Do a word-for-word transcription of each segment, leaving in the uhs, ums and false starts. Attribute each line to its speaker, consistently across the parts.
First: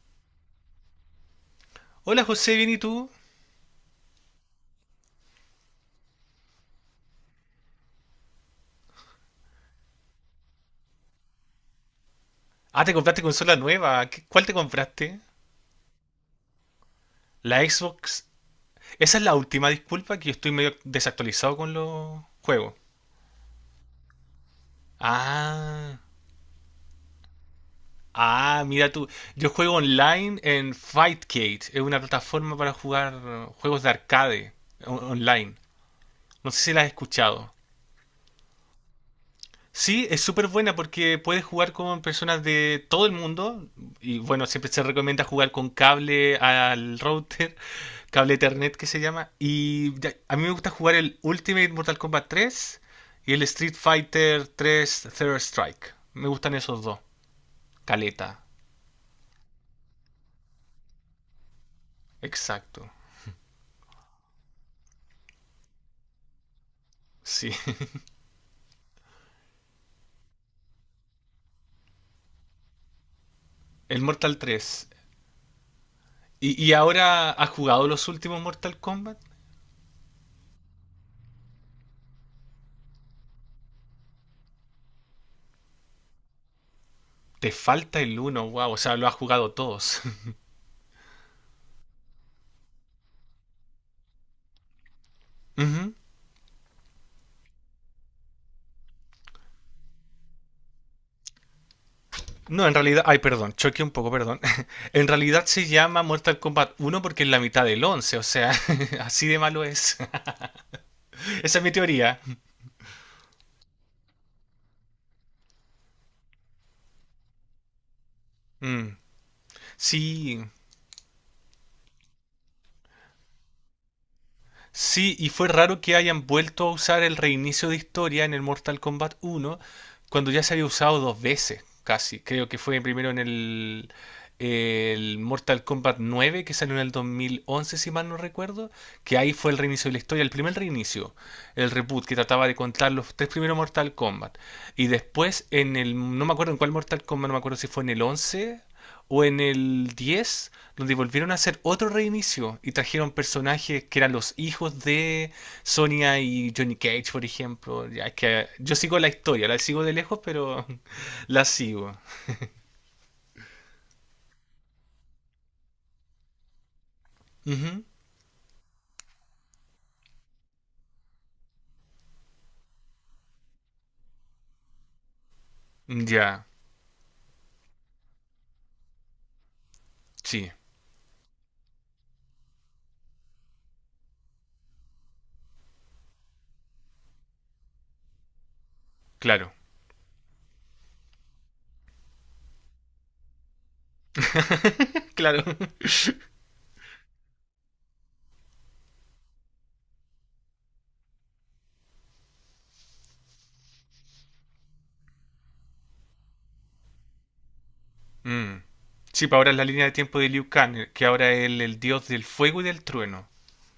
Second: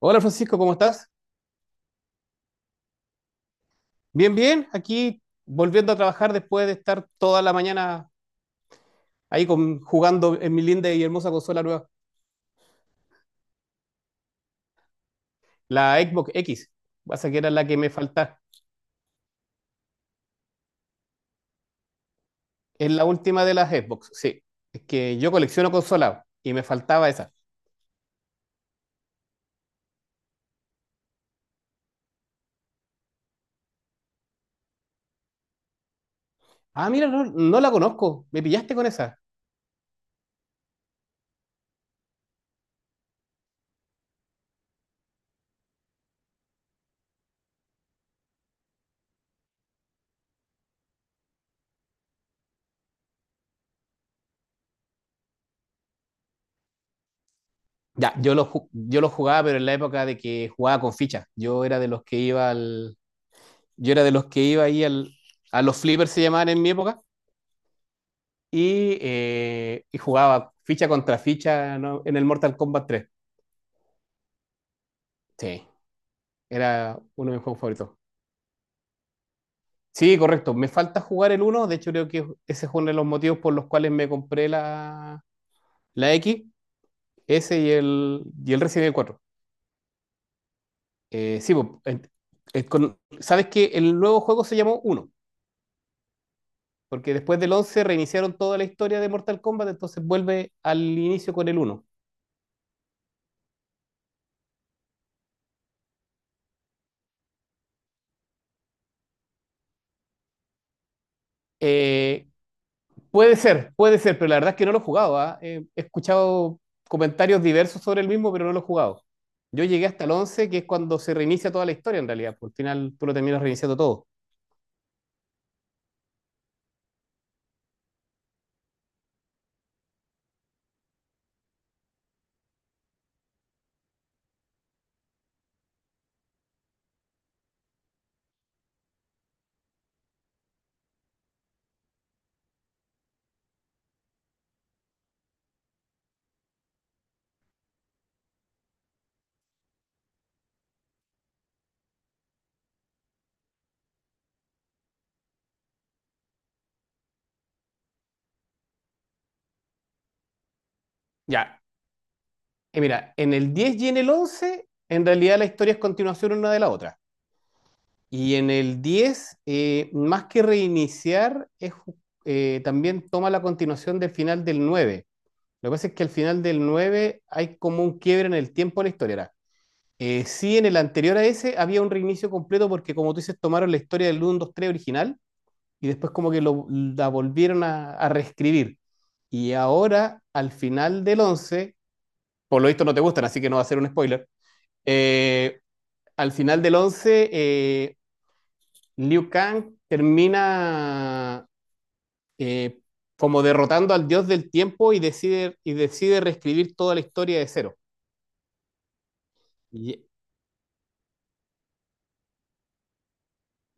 Speaker 1: Hola Francisco, ¿cómo estás?
Speaker 2: Hola José, ¿bien y tú?
Speaker 1: Bien, bien, aquí volviendo a trabajar después de estar toda la mañana ahí con, jugando en mi linda y hermosa consola nueva,
Speaker 2: Ah, te compraste consola nueva. ¿Qué- ¿Cuál te compraste?
Speaker 1: la Xbox X. Pasa que era
Speaker 2: La
Speaker 1: la que me
Speaker 2: Xbox.
Speaker 1: faltaba,
Speaker 2: Esa es la última, disculpa, que yo estoy medio desactualizado con los juegos.
Speaker 1: es la última de las Xbox, sí, es que yo colecciono
Speaker 2: Ah,
Speaker 1: consolas y me faltaba esa.
Speaker 2: ah, mira tú. Yo juego online en Fightcade. Es una plataforma para jugar eh, juegos de arcade on- online. No sé si la has
Speaker 1: Ah, mira, no,
Speaker 2: escuchado.
Speaker 1: no la conozco, me pillaste con esa.
Speaker 2: Sí, es súper buena porque puedes jugar con personas de todo el mundo y bueno, siempre se recomienda jugar con cable al router, cable Ethernet que se llama. Y ya- a mí me gusta jugar el Ultimate Mortal Kombat tres y el Street Fighter tres Third Strike. Me gustan esos dos.
Speaker 1: Ya, yo
Speaker 2: Caleta,
Speaker 1: lo, ju- yo lo jugaba, pero en la época de que jugaba con fichas, yo era de los que iba
Speaker 2: exacto.
Speaker 1: al, yo era de los que iba ahí al, a los flippers se llamaban en mi época.
Speaker 2: Sí,
Speaker 1: Y, eh, y jugaba ficha contra ficha, ¿no? En el Mortal Kombat tres.
Speaker 2: el Mortal tres.
Speaker 1: Sí,
Speaker 2: ¿Y, y
Speaker 1: era
Speaker 2: ahora
Speaker 1: uno de mis
Speaker 2: has
Speaker 1: juegos
Speaker 2: jugado
Speaker 1: favoritos.
Speaker 2: los últimos Mortal Kombat?
Speaker 1: Sí, correcto. Me falta jugar el uno. De hecho, creo que ese es uno de los motivos por los cuales me compré la, la X,
Speaker 2: Te
Speaker 1: ese y
Speaker 2: falta el
Speaker 1: el,
Speaker 2: uno,
Speaker 1: y el
Speaker 2: wow, o
Speaker 1: Resident Evil
Speaker 2: sea, lo has
Speaker 1: cuatro.
Speaker 2: jugado todos.
Speaker 1: Eh, sí, pues, eh, eh, con- sabes que el nuevo juego se llamó uno
Speaker 2: Ujú.
Speaker 1: porque después del once reiniciaron toda la historia de Mortal Kombat, entonces vuelve al inicio con el uno.
Speaker 2: No, en realidad, ay, perdón, choqué un poco, perdón. En realidad se llama Mortal Kombat uno porque es la mitad del once. O sea, así de malo es. Esa es mi teoría.
Speaker 1: Eh, Puede ser, puede ser, pero la verdad es que no lo he jugado, ¿ah? Eh, he escuchado comentarios diversos sobre el mismo, pero no lo he
Speaker 2: Mm.
Speaker 1: jugado. Yo llegué hasta el
Speaker 2: Sí.
Speaker 1: once, que es cuando se reinicia toda la historia en realidad, porque al final tú lo terminas reiniciando todo.
Speaker 2: Sí, y fue raro que hayan vuelto a usar el reinicio de historia en el Mortal Kombat uno, cuando ya se había usado dos veces, casi. Creo que fue primero en el, el Mortal Kombat nueve, que salió en el dos mil once, si mal no recuerdo, que ahí fue el reinicio de la historia, el primer reinicio, el reboot que trataba de contar los tres primeros Mortal Kombat. Y después en el, no me acuerdo en cuál Mortal Kombat, no me acuerdo si fue en el once. O en el diez donde volvieron a hacer otro reinicio y trajeron personajes que eran los hijos de Sonia y Johnny Cage, por ejemplo. Ya es que yo sigo la historia, la sigo de lejos, pero la
Speaker 1: Ya,
Speaker 2: sigo.
Speaker 1: Eh, mira, en el diez y en el once, en realidad la historia es continuación una de la otra.
Speaker 2: Ujú.
Speaker 1: Y en el diez, eh, más que reiniciar, es, eh, también toma la continuación del final del nueve. Lo que pasa es que al final
Speaker 2: Ya,
Speaker 1: del nueve hay como un quiebre en el tiempo de la historia, ¿verdad? Eh,
Speaker 2: sí,
Speaker 1: sí, en el anterior a ese había un reinicio completo porque, como tú dices, tomaron la historia del uno dos tres original y después como que lo, la volvieron a, a reescribir.
Speaker 2: claro,
Speaker 1: Y ahora, al final del once, por lo visto no te gustan, así que no va a ser un spoiler.
Speaker 2: claro.
Speaker 1: eh, al final del once, eh, Liu Kang termina, eh, como derrotando al dios del tiempo y decide, y decide, reescribir toda la historia de cero.
Speaker 2: Mm. Sí, para ahora es la línea de
Speaker 1: Y
Speaker 2: tiempo de Liu Kang, que ahora es el, el dios del fuego y del trueno.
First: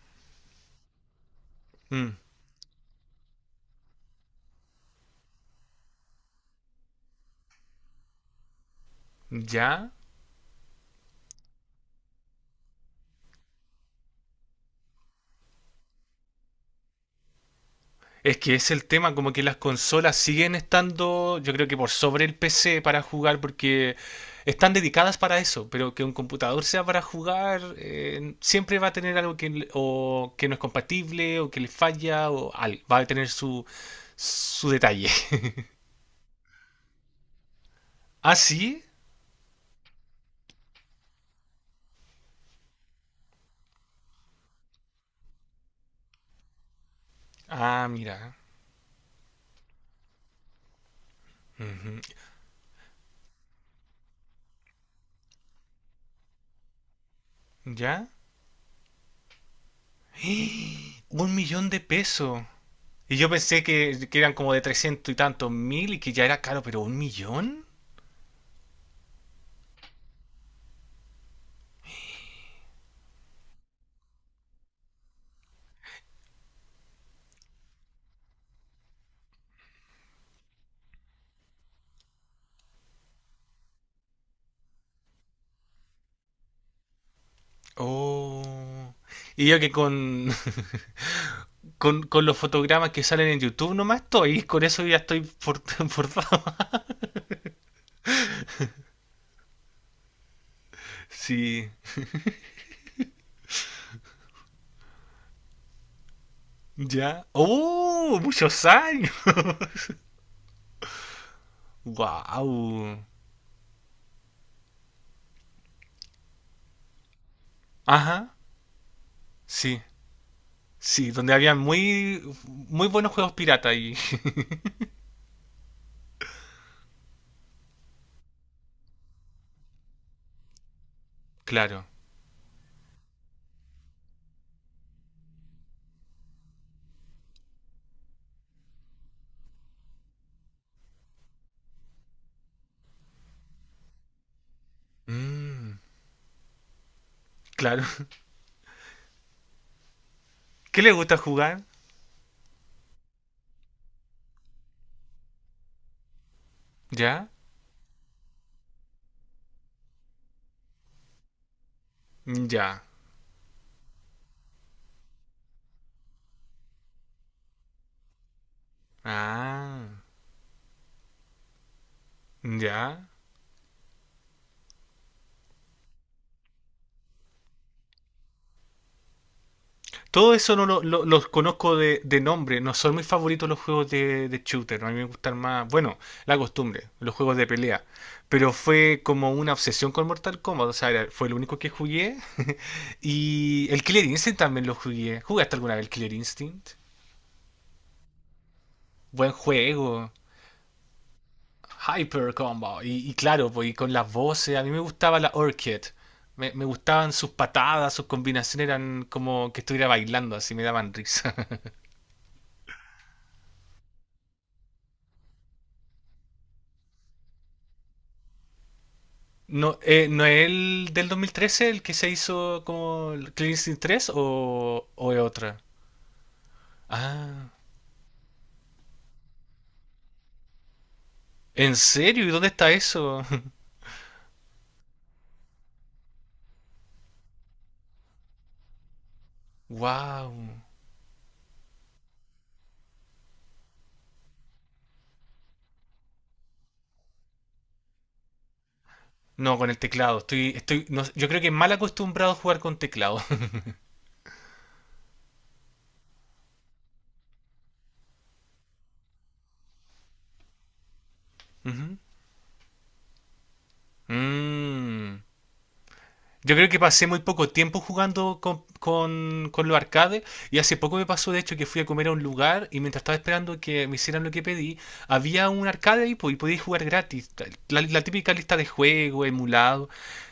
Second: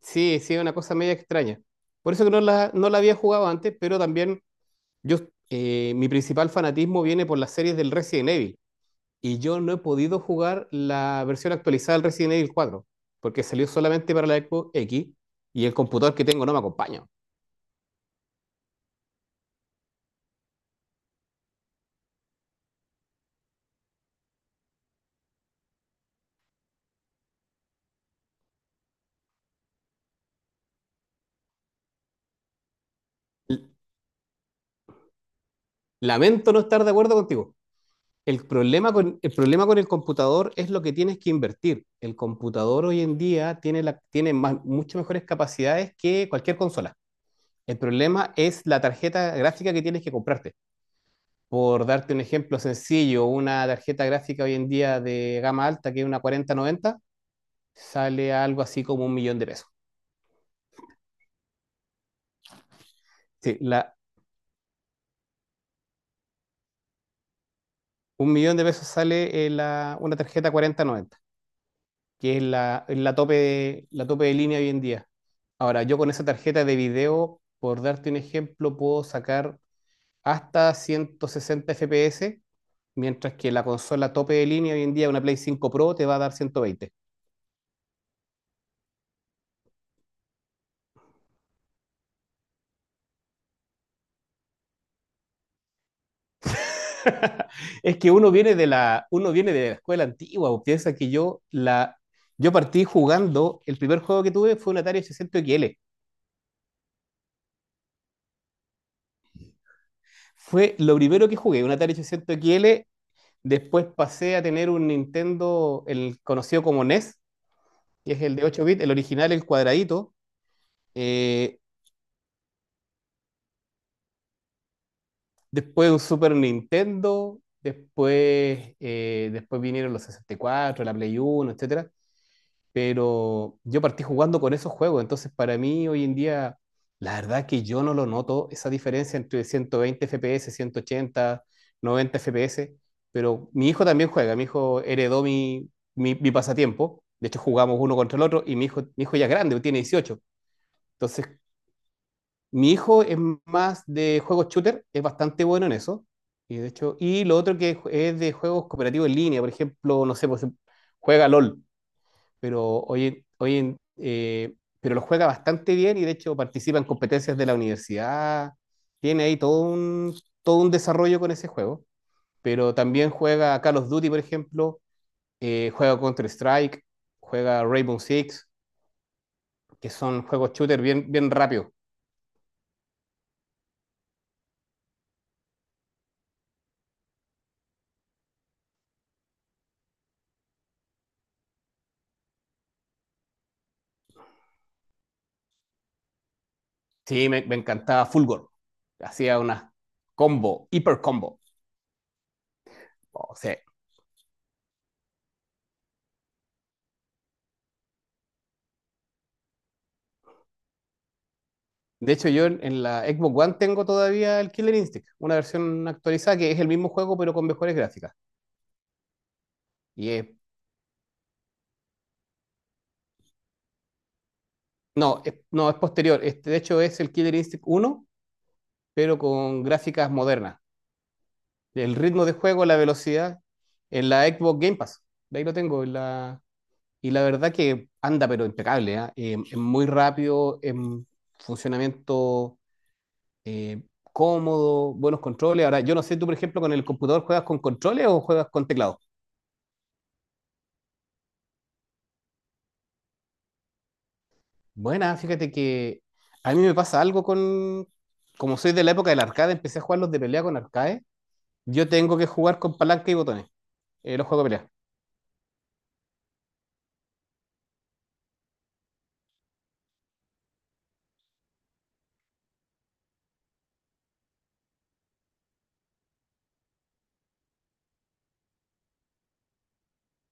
Speaker 1: Sí, sí, es una cosa media extraña.
Speaker 2: Mm.
Speaker 1: Por eso que no la, no la había jugado antes, pero también yo, eh, mi principal fanatismo viene por las series del Resident Evil. Y yo no he
Speaker 2: Ya.
Speaker 1: podido jugar la versión actualizada del Resident Evil cuatro porque salió solamente para la Xbox X y el computador que tengo no me acompaña.
Speaker 2: Es que es el tema, como que las consolas siguen estando, yo creo que por sobre el P C para jugar, porque están dedicadas para eso, pero que un computador sea para jugar, eh, siempre va a tener algo que, le- o que no es compatible, o que le falla, o al- va a tener su,
Speaker 1: L-
Speaker 2: su detalle.
Speaker 1: Lamento no estar de acuerdo contigo.
Speaker 2: ¿Ah,
Speaker 1: El
Speaker 2: sí?
Speaker 1: problema con, el problema con el computador es lo que tienes que invertir. El computador hoy en día tiene, la, tiene más- mucho mejores capacidades que cualquier consola. El
Speaker 2: Ah,
Speaker 1: problema
Speaker 2: mira.
Speaker 1: es la tarjeta gráfica que tienes que comprarte. Por
Speaker 2: Ujú.
Speaker 1: darte un ejemplo sencillo, una tarjeta gráfica hoy en día de gama alta, que es una cuarenta noventa,
Speaker 2: ¿Ya?
Speaker 1: sale a algo así como un millón de pesos.
Speaker 2: Un millón de pesos. Y yo
Speaker 1: Sí,
Speaker 2: pensé
Speaker 1: la,
Speaker 2: que, que eran como de trescientos y tantos mil y que ya era caro, pero un millón.
Speaker 1: un millón de pesos sale, eh, la- una tarjeta cuarenta noventa, que es la, es la tope de, la tope de línea hoy en día. Ahora, yo con esa tarjeta de video, por darte un ejemplo, puedo sacar hasta ciento sesenta F P S, mientras que la consola tope de línea hoy en día, una Play cinco Pro, te va a dar ciento veinte.
Speaker 2: Oh. Y yo que con, con, con los fotogramas que salen en YouTube nomás estoy, con eso ya estoy for- forzado.
Speaker 1: Es que uno viene de la, uno viene de la escuela antigua, o piensa que yo,
Speaker 2: Sí,
Speaker 1: la, yo partí jugando. El primer juego que tuve fue un Atari ochocientos X L.
Speaker 2: ya. ¡Oh! Muchos años.
Speaker 1: Fue lo primero que jugué, un Atari ochocientos X L.
Speaker 2: ¡Wow!
Speaker 1: Después pasé a tener un Nintendo, el conocido como NES, que es
Speaker 2: Ajá,
Speaker 1: el de ocho bits, el original, el
Speaker 2: sí,
Speaker 1: cuadradito.
Speaker 2: sí, donde había
Speaker 1: Eh,
Speaker 2: muy, muy buenos juegos pirata y...
Speaker 1: después un Super Nintendo, después, eh, después vinieron los sesenta y cuatro, la Play Uno,
Speaker 2: Claro.
Speaker 1: etcétera. Pero yo partí jugando con esos juegos, entonces para mí hoy en día, la verdad que yo no lo noto, esa diferencia entre ciento veinte F P S, ciento ochenta, noventa F P S. Pero mi hijo también juega, mi hijo heredó mi,
Speaker 2: Mm,
Speaker 1: mi, mi pasatiempo, de hecho jugamos
Speaker 2: claro.
Speaker 1: uno contra el otro. Y mi hijo, mi hijo ya es grande, tiene dieciocho,
Speaker 2: ¿Qué le gusta
Speaker 1: entonces
Speaker 2: jugar?
Speaker 1: mi hijo es más de juegos shooter, es bastante bueno en eso. Y de hecho, y
Speaker 2: ¿Ya?
Speaker 1: lo otro que es de juegos cooperativos en línea, por ejemplo, no sé, pues juega LOL, pero
Speaker 2: Ya.
Speaker 1: hoy, en- hoy en- eh, pero lo juega bastante bien y de hecho participa en competencias de la universidad. Tiene ahí todo
Speaker 2: Ah,
Speaker 1: un, todo un desarrollo con ese juego. Pero
Speaker 2: ya.
Speaker 1: también juega Call of Duty, por ejemplo, eh, juega Counter-Strike, juega Rainbow Six, que son
Speaker 2: Todo
Speaker 1: juegos
Speaker 2: eso no
Speaker 1: shooter
Speaker 2: lo, lo-
Speaker 1: bien,
Speaker 2: los
Speaker 1: bien rápidos.
Speaker 2: conozco de, de nombre. No son mis favoritos los juegos de, de shooter. A mí me gustan más, bueno, la costumbre, los juegos de pelea. Pero fue como una obsesión con Mortal Kombat. O sea, era- fue lo único que jugué. Y el Killer Instinct también lo jugué. ¿Jugaste alguna vez el Killer Instinct?
Speaker 1: Sí, me, me encantaba Fulgor.
Speaker 2: Buen
Speaker 1: Hacía una
Speaker 2: juego.
Speaker 1: combo, hiper combo.
Speaker 2: Hyper Combo. Y, y
Speaker 1: O
Speaker 2: claro,
Speaker 1: sea,
Speaker 2: pues, y con las voces. A mí me gustaba la Orchid. Me, me gustaban sus patadas, sus combinaciones eran como que estuviera bailando, así me daban risa.
Speaker 1: de hecho, yo en, en la Xbox One tengo todavía el Killer Instinct, una versión actualizada que es el mismo juego pero con mejores gráficas.
Speaker 2: No, eh,
Speaker 1: Y
Speaker 2: ¿no
Speaker 1: es-
Speaker 2: es el del dos mil trece el que se hizo como el Clean Instinct tres o, o es
Speaker 1: no, es-
Speaker 2: otra?
Speaker 1: no, es posterior. Este, de hecho, es el Killer
Speaker 2: Ah,
Speaker 1: Instinct uno pero con gráficas modernas.
Speaker 2: ¿en
Speaker 1: El
Speaker 2: serio?
Speaker 1: ritmo
Speaker 2: ¿Y
Speaker 1: de
Speaker 2: dónde
Speaker 1: juego,
Speaker 2: está
Speaker 1: la
Speaker 2: eso?
Speaker 1: velocidad, en la Xbox Game Pass. De ahí lo tengo. En la- y la verdad que anda, pero impecable, ¿ah? Eh, es muy
Speaker 2: Wow.
Speaker 1: rápido en funcionamiento, eh, cómodo, buenos controles. Ahora, yo no sé, tú, por ejemplo, con el computador, ¿juegas con controles o juegas con teclado?
Speaker 2: No, con el teclado. Estoy, estoy, no- yo creo que mal acostumbrado a jugar con teclado.
Speaker 1: Buena, fíjate que a mí me pasa algo con. Como soy de la época del arcade, empecé a jugar los de pelea con arcade. Yo
Speaker 2: Ujú.
Speaker 1: tengo que jugar con palanca y botones, eh, los juegos de pelea.
Speaker 2: Mm. Yo creo que pasé muy poco tiempo jugando con, con, con los arcades y hace poco me pasó de hecho que fui a comer a un lugar y mientras estaba esperando que me hicieran lo que pedí, había un arcade ahí po, y podía jugar gratis, la, la típica lista de juegos, emulado,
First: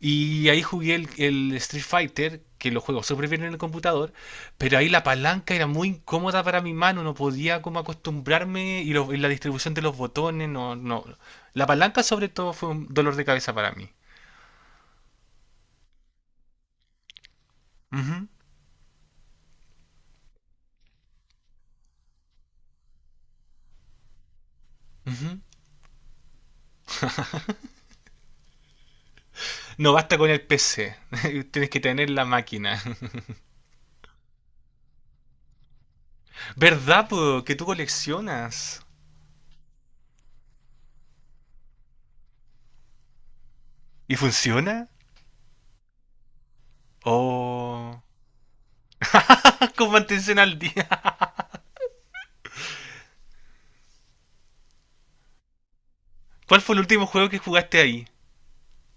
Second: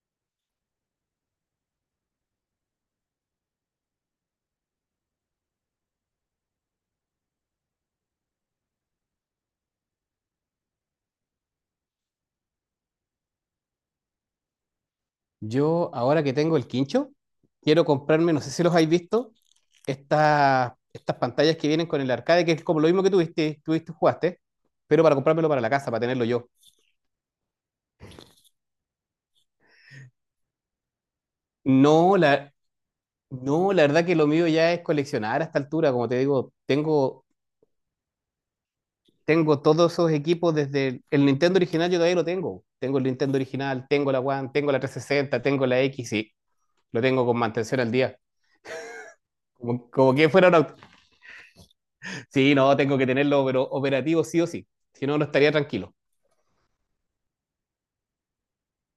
Speaker 2: y ahí jugué el, el Street Fighter, que lo juego súper bien en el computador, pero ahí la palanca era muy incómoda para mi mano, no podía como acostumbrarme y, lo- y la distribución de los botones, no, no. La palanca sobre todo fue un dolor de cabeza para mí.
Speaker 1: Yo, ahora que tengo el quincho, quiero
Speaker 2: Ujú,
Speaker 1: comprarme, no sé si los habéis visto, estas, estas pantallas que vienen con el arcade, que es como lo mismo que tuviste, tuviste, jugaste, pero para
Speaker 2: ujú.
Speaker 1: comprármelo para la casa, para tenerlo yo.
Speaker 2: No basta con el P C, tienes que tener
Speaker 1: No,
Speaker 2: la
Speaker 1: la,
Speaker 2: máquina.
Speaker 1: no, la verdad que lo mío ya es coleccionar. A esta altura, como te digo,
Speaker 2: ¿Verdad,
Speaker 1: tengo,
Speaker 2: po? Que tú coleccionas.
Speaker 1: tengo todos esos equipos desde el, el Nintendo original, yo todavía lo tengo. Tengo el Nintendo original, tengo
Speaker 2: ¿Y
Speaker 1: la One, tengo la
Speaker 2: funciona?
Speaker 1: trescientos sesenta, tengo la X, y lo tengo con mantención al
Speaker 2: Oh,
Speaker 1: día.
Speaker 2: con
Speaker 1: Como, como que
Speaker 2: mantención
Speaker 1: fuera un,
Speaker 2: al
Speaker 1: au-.
Speaker 2: día.
Speaker 1: Sí, no, tengo que tenerlo pero operativo sí o sí. Si no, no estaría tranquilo.
Speaker 2: ¿Cuál fue el último juego que jugaste ahí?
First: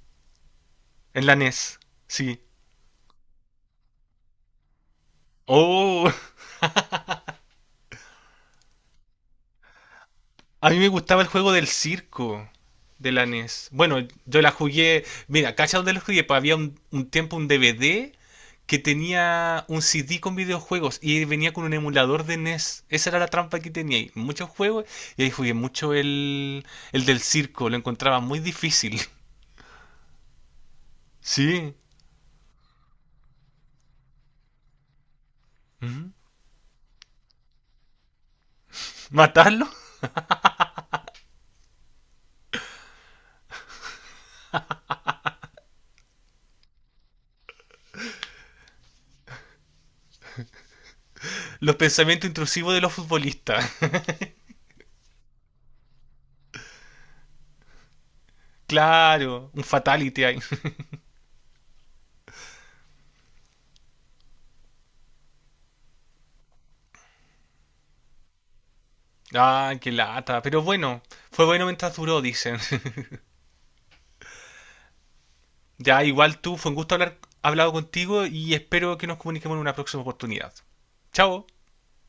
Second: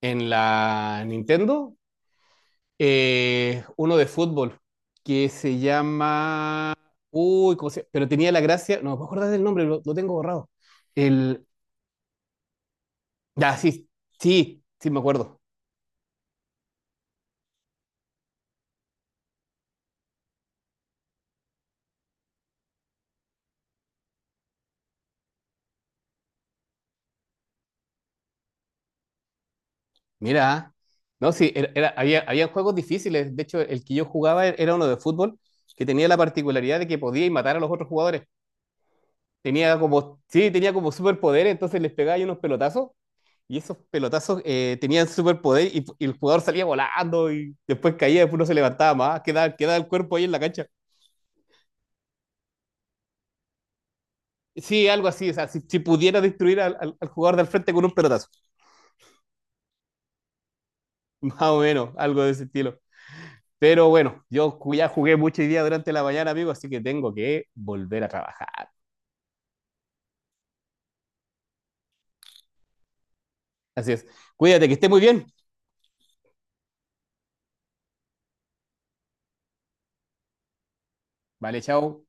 Speaker 1: En la
Speaker 2: En la
Speaker 1: Nintendo,
Speaker 2: N E S. Sí.
Speaker 1: eh, uno de fútbol que se
Speaker 2: Oh.
Speaker 1: llama. Uy, ¿cómo se- pero tenía la gracia. No me acuerdo del nombre, lo, lo tengo borrado.
Speaker 2: A mí me gustaba el
Speaker 1: El.
Speaker 2: juego del circo de la
Speaker 1: Ya,
Speaker 2: N E S.
Speaker 1: sí,
Speaker 2: Bueno, yo la
Speaker 1: sí, sí, me
Speaker 2: jugué.
Speaker 1: acuerdo.
Speaker 2: Mira, ¿cachai dónde la jugué? Pues había un, un tiempo un D V D que tenía un C D con videojuegos y venía con un emulador de N E S. Esa era la trampa que tenía ahí. Muchos juegos y ahí jugué mucho el, el del circo. Lo encontraba muy difícil.
Speaker 1: Mira, ¿ah? No, sí, era,
Speaker 2: Sí.
Speaker 1: era- había, había juegos difíciles. De hecho, el que yo jugaba e-, era uno de fútbol que tenía
Speaker 2: Ujú.
Speaker 1: la particularidad de que podía matar a los otros jugadores.
Speaker 2: ¿Matarlo?
Speaker 1: Tenía como, sí, tenía como superpoder, entonces les pegaba ahí unos pelotazos. Y esos pelotazos, eh, tenían superpoder y, y el jugador salía volando y después caía, después no se levantaba más, quedaba, quedaba el cuerpo ahí en la cancha.
Speaker 2: Los pensamientos intrusivos de los futbolistas.
Speaker 1: Sí, algo así, o sea, si, si pudiera destruir al, al- al jugador del frente con un pelotazo,
Speaker 2: Claro, un fatality ahí.
Speaker 1: más o menos, algo de ese estilo. Pero bueno, yo ju- ya jugué mucho hoy día durante la mañana, amigo, así que tengo que volver a trabajar.
Speaker 2: Ah, qué lata. Pero bueno, fue bueno mientras duró, dicen.
Speaker 1: Así es. Cuídate, que esté muy bien.
Speaker 2: Ya, igual tú, fue un gusto haber hablado contigo y espero que nos comuniquemos en una próxima oportunidad. Chao.
Speaker 1: Vale, chao.